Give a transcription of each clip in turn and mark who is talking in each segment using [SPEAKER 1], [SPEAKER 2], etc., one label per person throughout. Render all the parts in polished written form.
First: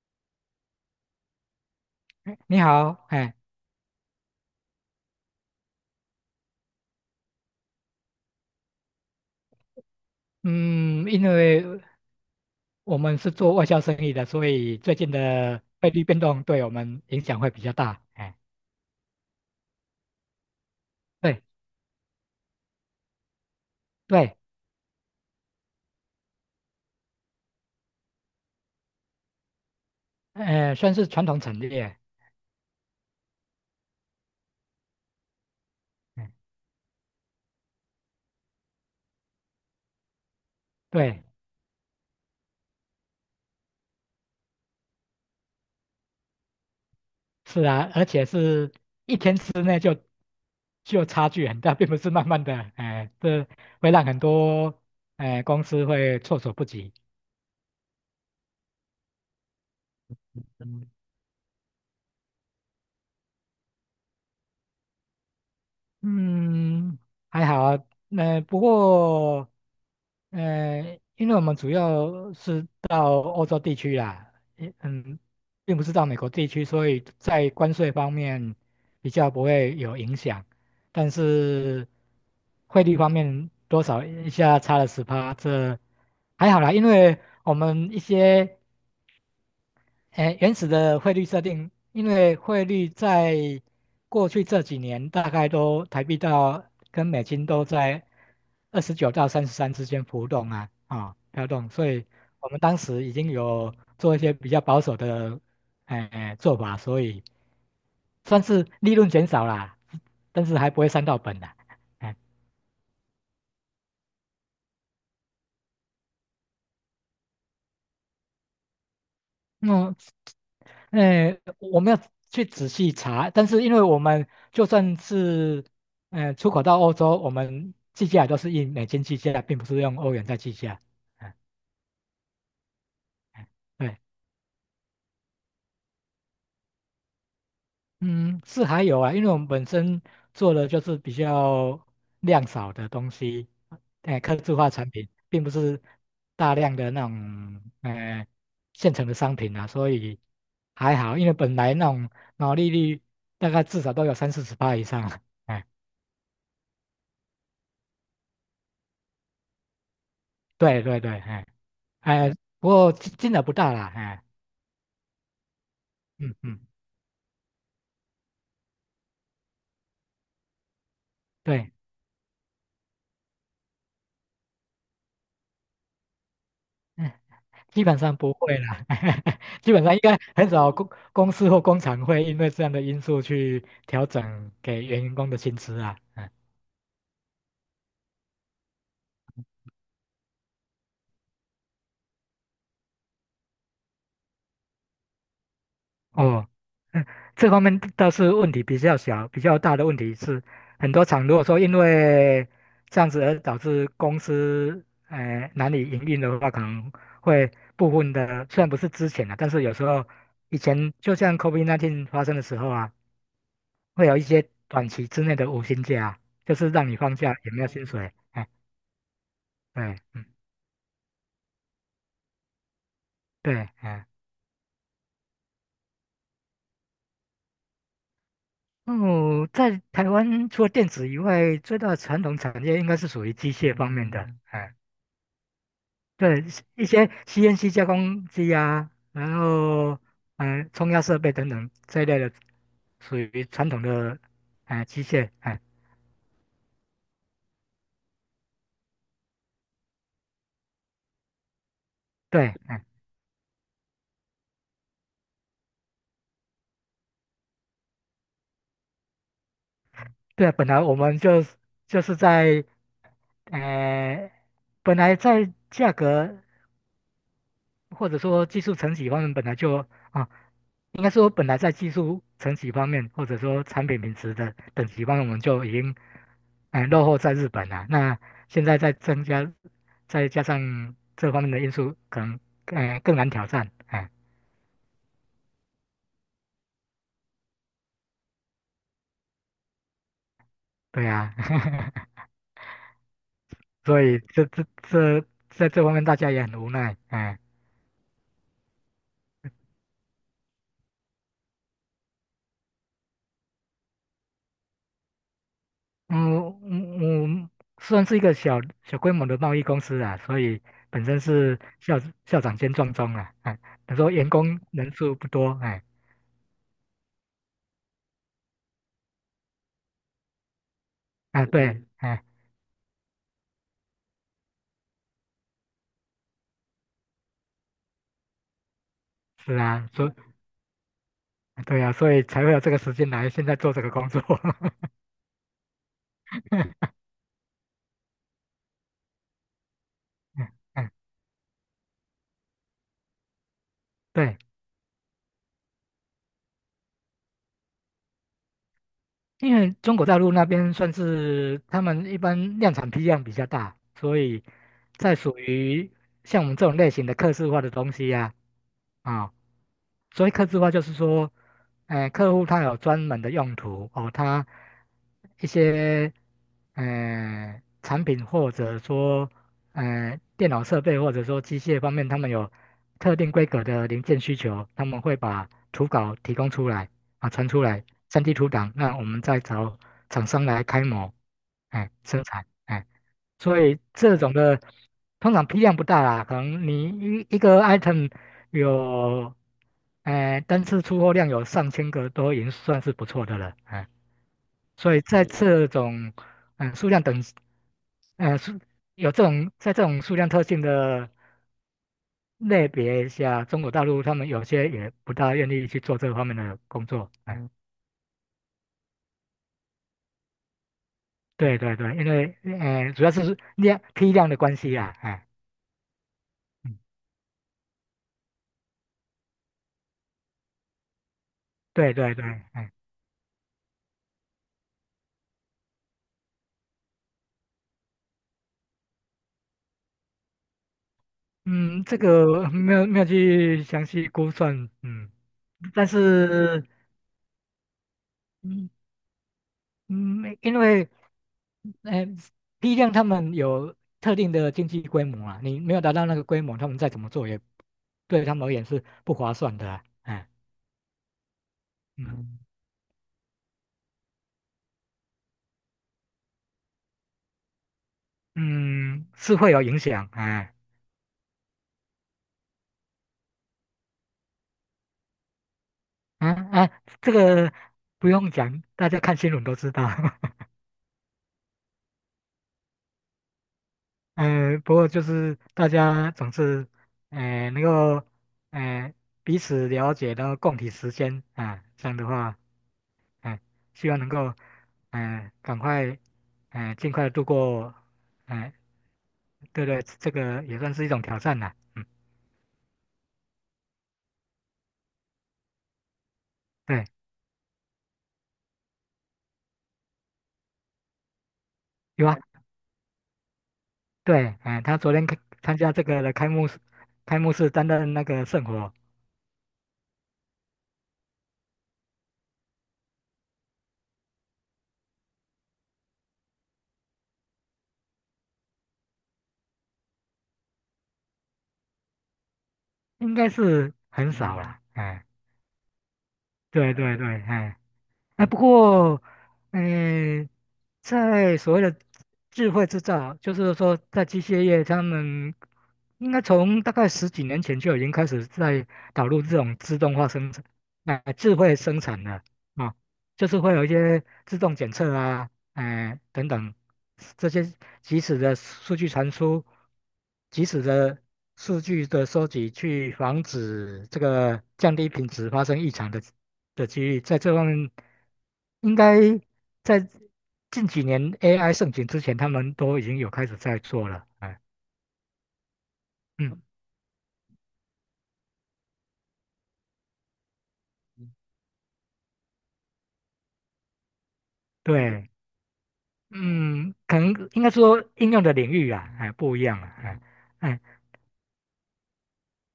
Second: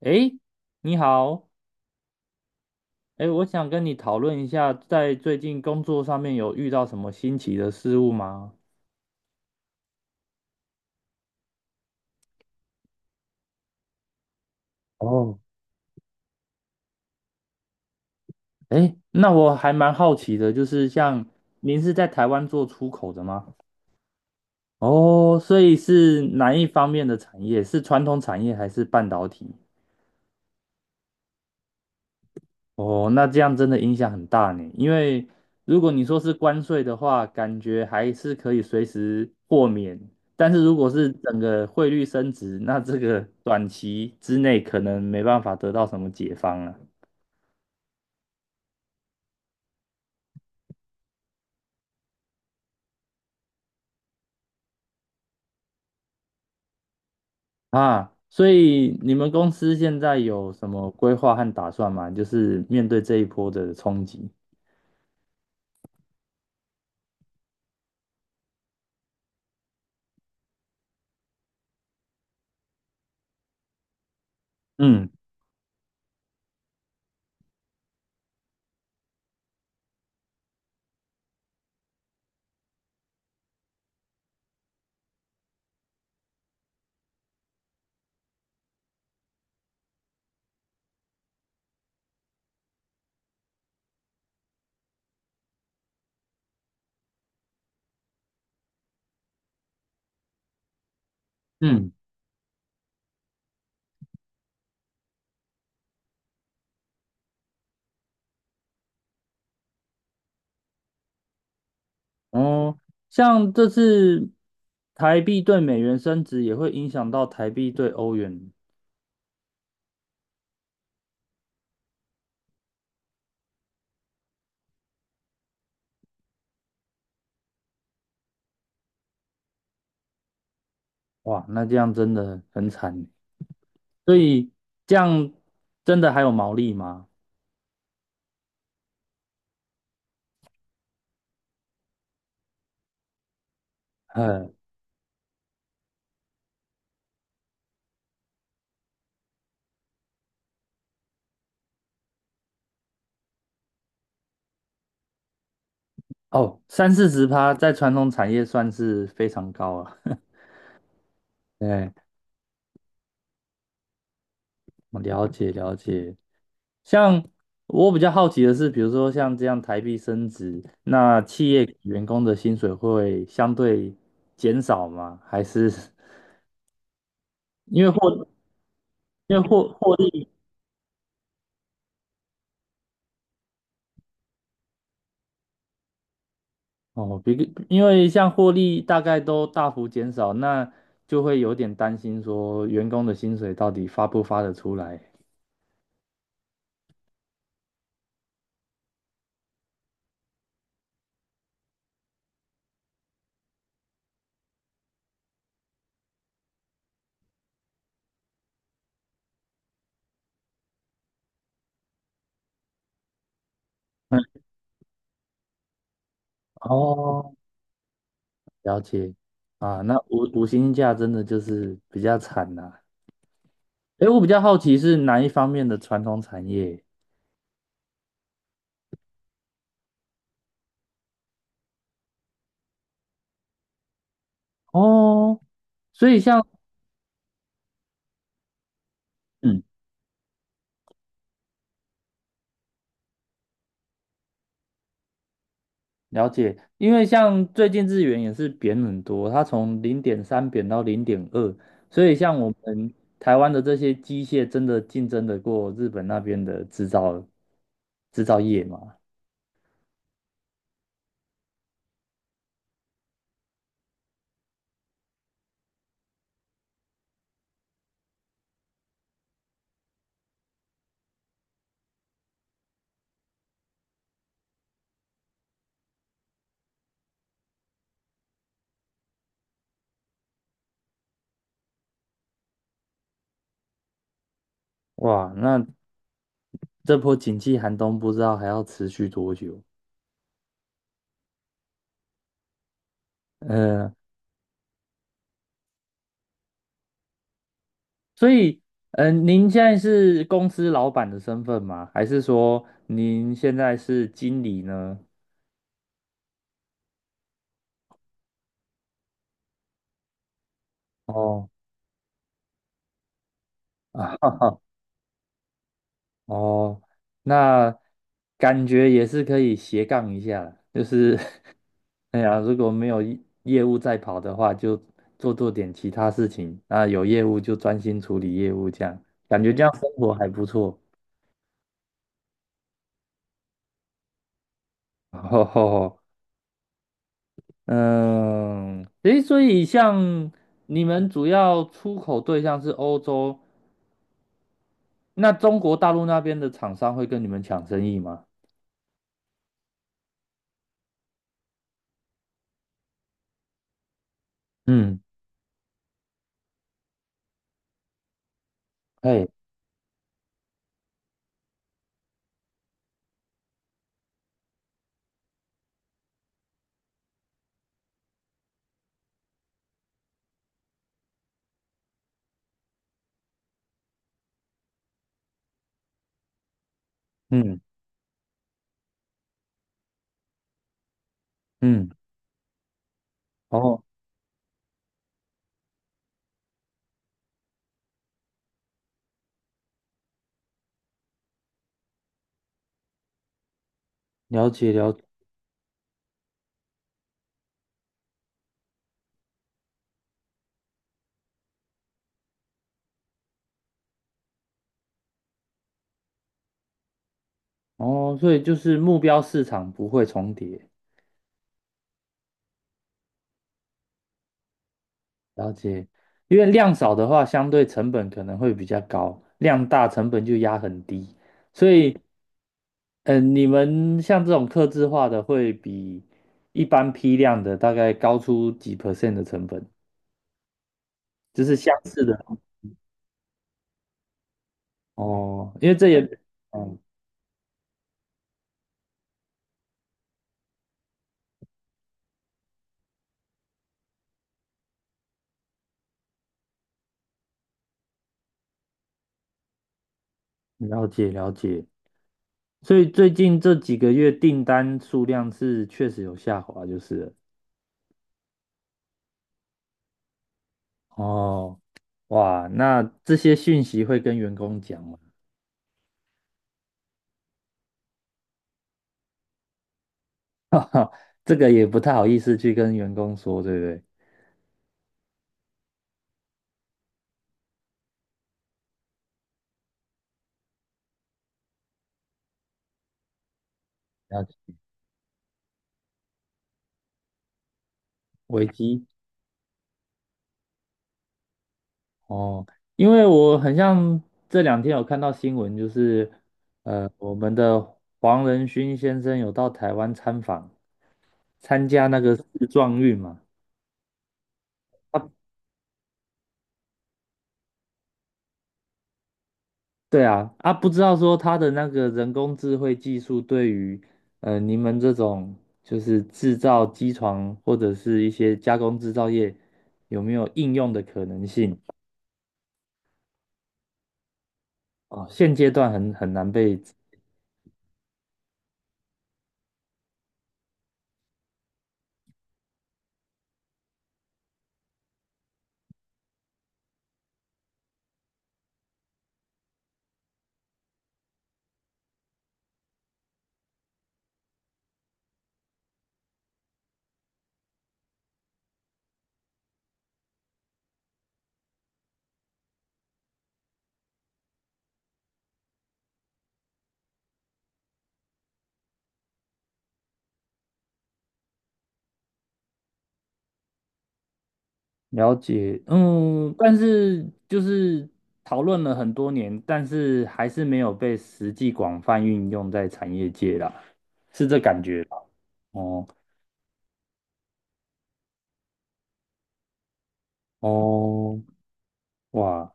[SPEAKER 1] 诶，你好，
[SPEAKER 2] 哎你好，
[SPEAKER 1] 诶，
[SPEAKER 2] 哎。
[SPEAKER 1] 我想跟你讨论一下，在最近工作上面有遇到什么新奇的事物吗？
[SPEAKER 2] 嗯，因为我们是做外销生意的，所以最近
[SPEAKER 1] 哦，
[SPEAKER 2] 的汇率变动对我们影响会比较大。哎，
[SPEAKER 1] 诶，那我还蛮好奇的，就是像
[SPEAKER 2] 对
[SPEAKER 1] 您是在台湾做出口的吗？
[SPEAKER 2] 对，
[SPEAKER 1] 哦，所以是哪一方面的产业？是传统产业还是半导体？
[SPEAKER 2] 算是传统产业。
[SPEAKER 1] 哦，那这样真的影响很大呢。因为如果你说
[SPEAKER 2] 哎，
[SPEAKER 1] 是关税的话，感觉还是可以随时豁免。但是如果是
[SPEAKER 2] 对，
[SPEAKER 1] 整个汇率升值，那这个 短期之内可能没办法得到什么解放了
[SPEAKER 2] 是啊。而且是一天之内就差距很大，并不是慢慢的。哎，这会让很多哎公司会措手不及。
[SPEAKER 1] 啊。所以你们公司现在有什
[SPEAKER 2] 嗯
[SPEAKER 1] 么规划和打算吗？就是面对这一波的冲击。
[SPEAKER 2] 嗯，还好啊。那、不过，因为我们主要是到欧洲地区啦，也
[SPEAKER 1] 嗯
[SPEAKER 2] 嗯，并不是到美国地区，所以在关税方面比较不会有影响。但是汇率方面多少一下差了十趴，这还好啦，因为我们一些。哎，原始的汇率设定。因为汇率在过去这几年大概都台币到跟美金都在29到33之间浮动啊。啊、飘动，所
[SPEAKER 1] 嗯，
[SPEAKER 2] 以我们当时已经有做一些比较保守的哎做法，所以算是利润减少啦，但是还不会伤到本啦。哎。
[SPEAKER 1] 哦，像这次台币对美元升值，也会影响到台币对欧元。
[SPEAKER 2] 嗯，哎，我们要去仔细查。但是因为我们就算是出口到欧洲，我们计价也都是以美金计价，并不是用欧元在计价。嗯
[SPEAKER 1] 哇，那这样真的很惨欸，
[SPEAKER 2] 嗯，对。
[SPEAKER 1] 所以这样真的还有毛利吗？
[SPEAKER 2] 嗯，是还有啊。因为我们本身做的就是比较量少的东西。哎，客
[SPEAKER 1] 呃，
[SPEAKER 2] 制化产品，并不是大量的那种，现成的商品啊。所以还好，因为本来那种毛利率大概至少都有30-40%以上了。哎，
[SPEAKER 1] 哦，三四十趴在传统产业算是非常高了。
[SPEAKER 2] 对对对，哎，
[SPEAKER 1] 对，
[SPEAKER 2] 哎，不过金额不大啦，哎。
[SPEAKER 1] 我了解了解。
[SPEAKER 2] 嗯嗯，
[SPEAKER 1] 像我比较好奇的是，比如说像这样台币升值，那企业
[SPEAKER 2] 对。
[SPEAKER 1] 给员工的薪水会相对减少吗？还是
[SPEAKER 2] 嗯基
[SPEAKER 1] 因为
[SPEAKER 2] 本上
[SPEAKER 1] 获
[SPEAKER 2] 不会啦。
[SPEAKER 1] 因为 获
[SPEAKER 2] 基本
[SPEAKER 1] 获
[SPEAKER 2] 上应该
[SPEAKER 1] 利？
[SPEAKER 2] 很少公司或工厂会因为这样的因素去调整给员工的薪资啊。嗯。
[SPEAKER 1] 哦，因为像获利大概都大幅减少，那就会有点担心说员工的薪水到底发不发得出来。
[SPEAKER 2] 哦。嗯，这方面倒是问题比较小，比较大的问题是，很多厂如果说因为这样子而导致公司难以营运的话，可能会部分的虽然不是之前啊，但是有时候以前就像 COVID-19 发生的时候啊。会有一些短期之内的无薪假，就是让你放
[SPEAKER 1] 哦，
[SPEAKER 2] 假也没有薪水。哎，
[SPEAKER 1] 了解啊，那
[SPEAKER 2] 对，嗯，
[SPEAKER 1] 五星假真的就是比较惨呐、
[SPEAKER 2] 对，哎。
[SPEAKER 1] 诶，我比较好奇是哪一方面的传统产业
[SPEAKER 2] 哦，在台湾除了电子以外，最大的传统产业应该是属于机械方面的。哎，
[SPEAKER 1] 哦，所以
[SPEAKER 2] 对，
[SPEAKER 1] 像
[SPEAKER 2] 一些 CNC 加工机啊，然
[SPEAKER 1] 嗯，
[SPEAKER 2] 后冲压设备等等这一类的，属于传统的哎机械。哎，
[SPEAKER 1] 了解，因为像最近日元也是贬很多，它从零点三贬到零点二，所以像
[SPEAKER 2] 对，
[SPEAKER 1] 我
[SPEAKER 2] 哎，
[SPEAKER 1] 们台湾的这些机械真的竞争得过日本那边的制造业吗？
[SPEAKER 2] 对啊，本来我们就是在呃。本来在价格或者说技术层级方面本来就啊，应该说本来在技术层级方面，或者说产品品质的等级方面，我们就已经落后在日本了。那现在再增加，再加上这方面的因素，可能更难挑战。哎，
[SPEAKER 1] 哇，那这波景气寒冬不知道还要持续多久？
[SPEAKER 2] 对啊，
[SPEAKER 1] 嗯、
[SPEAKER 2] 所以这在这方面大家也很无奈。哎。
[SPEAKER 1] 所以您现在是公司老板的身份吗？还是说您现在是经理呢？
[SPEAKER 2] 嗯嗯嗯，算是一个小小规模的贸易公司啊，所以本身
[SPEAKER 1] 哦，
[SPEAKER 2] 是校长兼撞钟啊，哎，他说 员
[SPEAKER 1] 哈哈。
[SPEAKER 2] 工人数不多，哎，
[SPEAKER 1] 哦，那感觉也是可以斜杠一下啦，就是
[SPEAKER 2] 啊 对，
[SPEAKER 1] 哎
[SPEAKER 2] 哎，
[SPEAKER 1] 呀，如果没有业务在跑的话，就做做点其他事情，那有业务就专心处理业务，这样感觉
[SPEAKER 2] 是
[SPEAKER 1] 这样
[SPEAKER 2] 啊，
[SPEAKER 1] 生活还不错。
[SPEAKER 2] 对啊，所以才会有这个时间来现在做这个工作。
[SPEAKER 1] 吼吼吼，
[SPEAKER 2] 嗯
[SPEAKER 1] 嗯，诶，所以像你
[SPEAKER 2] 嗯，
[SPEAKER 1] 们主要出口对象是欧洲，
[SPEAKER 2] 对。
[SPEAKER 1] 那中国大陆那边的厂商会跟你们抢生意吗？
[SPEAKER 2] 因为中国大陆那边算是他们一般量产批量比较大，所以
[SPEAKER 1] 嗯，
[SPEAKER 2] 在属于像我们这种类型的刻字化的东西呀、啊，
[SPEAKER 1] 哎，
[SPEAKER 2] 啊、所以刻字化就是说，客户他有专门的用途哦，他一些产品或者说电脑设备或者说机械方面，他们有特定规格的零件需求，他们会把图稿提供出来啊，传
[SPEAKER 1] 嗯
[SPEAKER 2] 出来。3D 图档，那我们再找厂商来开模，
[SPEAKER 1] 嗯，
[SPEAKER 2] 哎，生产，哎，所以
[SPEAKER 1] 哦，
[SPEAKER 2] 这种的通常批量不大啦，可能你一个 item 有，哎，单次出货量有上千个都已经算是不错的了，哎，
[SPEAKER 1] 了解了
[SPEAKER 2] 所以
[SPEAKER 1] 解。
[SPEAKER 2] 在这种嗯数量等，呃数有这种在这种数量特性的类别下，中国大陆他们有些也不大愿意去做这方面的工作。哎，
[SPEAKER 1] 哦，所以就是目标市场不会重叠，
[SPEAKER 2] 对对对，因为主要是批量的关系啊，哎。
[SPEAKER 1] 了解。因为量
[SPEAKER 2] 嗯，
[SPEAKER 1] 少的话，相对成本可能会比较高，量大成本就压很低。所
[SPEAKER 2] 对
[SPEAKER 1] 以，
[SPEAKER 2] 对对，哎，
[SPEAKER 1] 你们像这种客制化的，会比一般批量的大概高出几 percent 的成本，就是相
[SPEAKER 2] 嗯，这
[SPEAKER 1] 似的
[SPEAKER 2] 个没有去详细估算，嗯。
[SPEAKER 1] 哦。因为
[SPEAKER 2] 但
[SPEAKER 1] 这也，
[SPEAKER 2] 是
[SPEAKER 1] 嗯，
[SPEAKER 2] 嗯嗯，因为呃批量他们有特定的经济规模啊，你没有达到那个规模，他们再怎么做也对他们而言是不划算的啊哎。
[SPEAKER 1] 了解了解。
[SPEAKER 2] 嗯
[SPEAKER 1] 所以最近这几个月订单数量是确实有下滑，就是了
[SPEAKER 2] 嗯，是会有影响。哎，
[SPEAKER 1] 哦。哇，那这些讯息会跟员工讲吗？
[SPEAKER 2] 啊啊，这个不用讲，大家看新闻都知道。
[SPEAKER 1] 哈，这个也不太好意思去跟员工说，对不对？
[SPEAKER 2] 嗯，不过就是大家总是，哎、能够，哎、彼此了解，然后共体时间啊。这样的话，哎、希望能
[SPEAKER 1] 了
[SPEAKER 2] 够，
[SPEAKER 1] 解
[SPEAKER 2] 哎、赶快，哎、尽快度过，
[SPEAKER 1] 危
[SPEAKER 2] 哎、
[SPEAKER 1] 机
[SPEAKER 2] 对对，这个也算是一种挑战了。嗯。
[SPEAKER 1] 哦，因为我很像这两天有看到新闻，就是
[SPEAKER 2] 对，
[SPEAKER 1] 我们的黄仁勋先生有到台湾参访，参加那
[SPEAKER 2] 有
[SPEAKER 1] 个
[SPEAKER 2] 啊，
[SPEAKER 1] 世壮运嘛。
[SPEAKER 2] 对，哎、他昨天
[SPEAKER 1] 他
[SPEAKER 2] 参加这个的开幕式，开幕式担任那个圣火。
[SPEAKER 1] 对啊，啊，不知道说它的那个人工智慧技术对于你们这种就是制造机床或者是一些加工制造业有没有应用的可能性
[SPEAKER 2] 应该是很少了，哎、
[SPEAKER 1] 啊？现阶段很难被
[SPEAKER 2] 对对对，哎、哎，不过，嗯、在所谓的智慧制造，就是说，在机械业，他们应该从大概十几年前就已经开始在导入这种自动化生产，啊、智慧生产了啊、就是会有一些自动检测啊，哎、等等，这些即时的数据传输，即时的数据的收集，去防止这个降低品质发生异常的。机遇，在这方面应该在近几年 AI 盛行之前，他们都已经有开始在做了。哎。
[SPEAKER 1] 了解，嗯，
[SPEAKER 2] 嗯。
[SPEAKER 1] 但是就是讨论了很多年，但是还是没有被实际广泛运用在产业界啦，是这感觉吧？
[SPEAKER 2] 对。
[SPEAKER 1] 哦
[SPEAKER 2] 嗯，可能应该说应用的领域啊，哎，不一样啊，哎，哎。
[SPEAKER 1] 哦，哇，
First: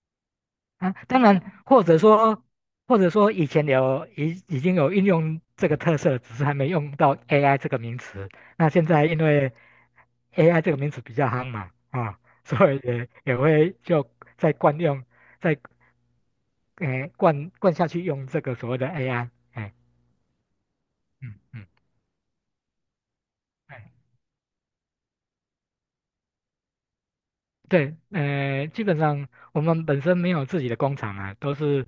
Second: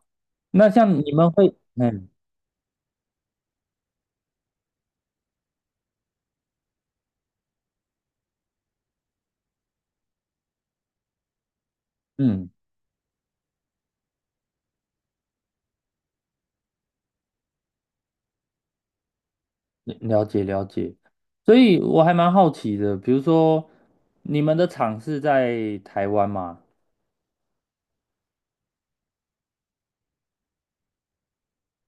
[SPEAKER 1] 那
[SPEAKER 2] 啊，
[SPEAKER 1] 像你
[SPEAKER 2] 当
[SPEAKER 1] 们会，
[SPEAKER 2] 然，或者
[SPEAKER 1] 嗯
[SPEAKER 2] 说，以前有已经有应用这个特色，只是还没用到 AI 这个名词。那现在因为 AI 这个名词比较夯嘛，啊。
[SPEAKER 1] 嗯。
[SPEAKER 2] 所以也会就在惯用。在哎，灌下去用这个所谓的 AI。哎、
[SPEAKER 1] 了解了解，
[SPEAKER 2] 嗯
[SPEAKER 1] 所
[SPEAKER 2] 嗯。
[SPEAKER 1] 以我还蛮好奇的，比如说
[SPEAKER 2] 哎
[SPEAKER 1] 你们的厂是在台湾吗？
[SPEAKER 2] 对，基本上我们本身没有自己的工厂啊，都是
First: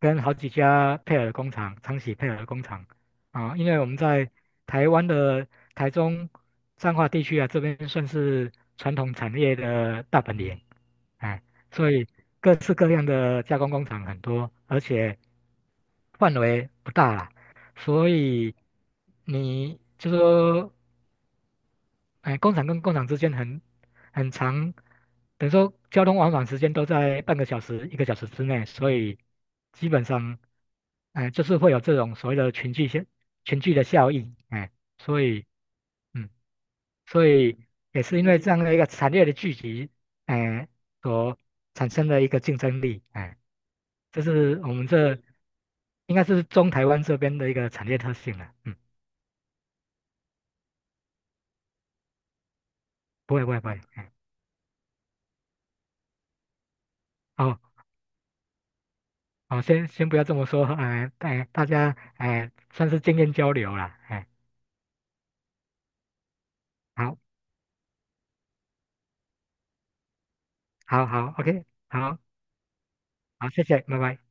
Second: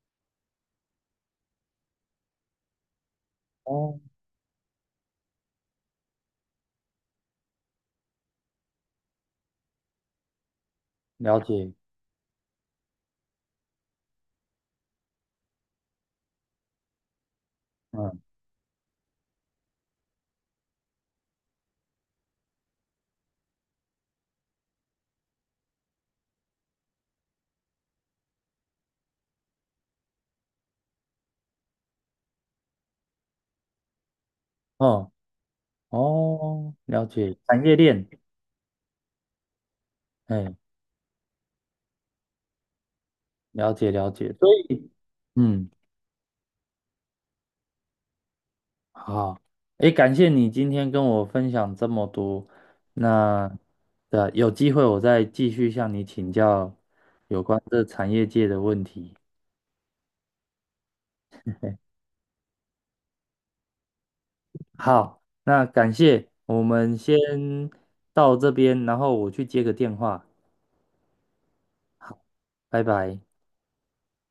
[SPEAKER 2] 跟好几家配合的工厂、长期配合的工厂啊。因为我们
[SPEAKER 1] 哦，
[SPEAKER 2] 在台湾的台中彰化地区啊。这边算是传统产业的大本营，
[SPEAKER 1] 了
[SPEAKER 2] 哎。
[SPEAKER 1] 解，
[SPEAKER 2] 所以各式各样的加工工厂很多，而且范围不大啦，所
[SPEAKER 1] 嗯
[SPEAKER 2] 以你就说哎，工厂跟工厂之间很长，等于说交通往返时间都在半个小时、一个小时之内。所以基本上，哎，就是会有这种所谓的群聚的效应，哎。
[SPEAKER 1] 嗯，
[SPEAKER 2] 所以嗯，
[SPEAKER 1] 哦，了
[SPEAKER 2] 所
[SPEAKER 1] 解，
[SPEAKER 2] 以
[SPEAKER 1] 产业
[SPEAKER 2] 也
[SPEAKER 1] 链，
[SPEAKER 2] 是因为这样的一个产业的聚集，
[SPEAKER 1] 哎，
[SPEAKER 2] 哎，所产生的一个竞争力，哎。
[SPEAKER 1] 了解了
[SPEAKER 2] 这
[SPEAKER 1] 解，所
[SPEAKER 2] 是我们
[SPEAKER 1] 以
[SPEAKER 2] 这
[SPEAKER 1] 嗯，
[SPEAKER 2] 应该是中台湾这边的一个产业特性了。嗯。
[SPEAKER 1] 好，哎，感谢你今天跟我分享这么多，
[SPEAKER 2] 不会
[SPEAKER 1] 那
[SPEAKER 2] 不会不会，哎。
[SPEAKER 1] 的有机会我再继续向你请教有关
[SPEAKER 2] 哦。
[SPEAKER 1] 这产业界的问题。
[SPEAKER 2] 好，先不要这么说，哎、哎，大家哎、算是经验交流了，哎、
[SPEAKER 1] 好，那感谢，我们
[SPEAKER 2] 好，
[SPEAKER 1] 先到这边，然后我去接个电话。
[SPEAKER 2] 好，好，OK，好，
[SPEAKER 1] 好，拜拜。
[SPEAKER 2] 好，谢谢，拜拜。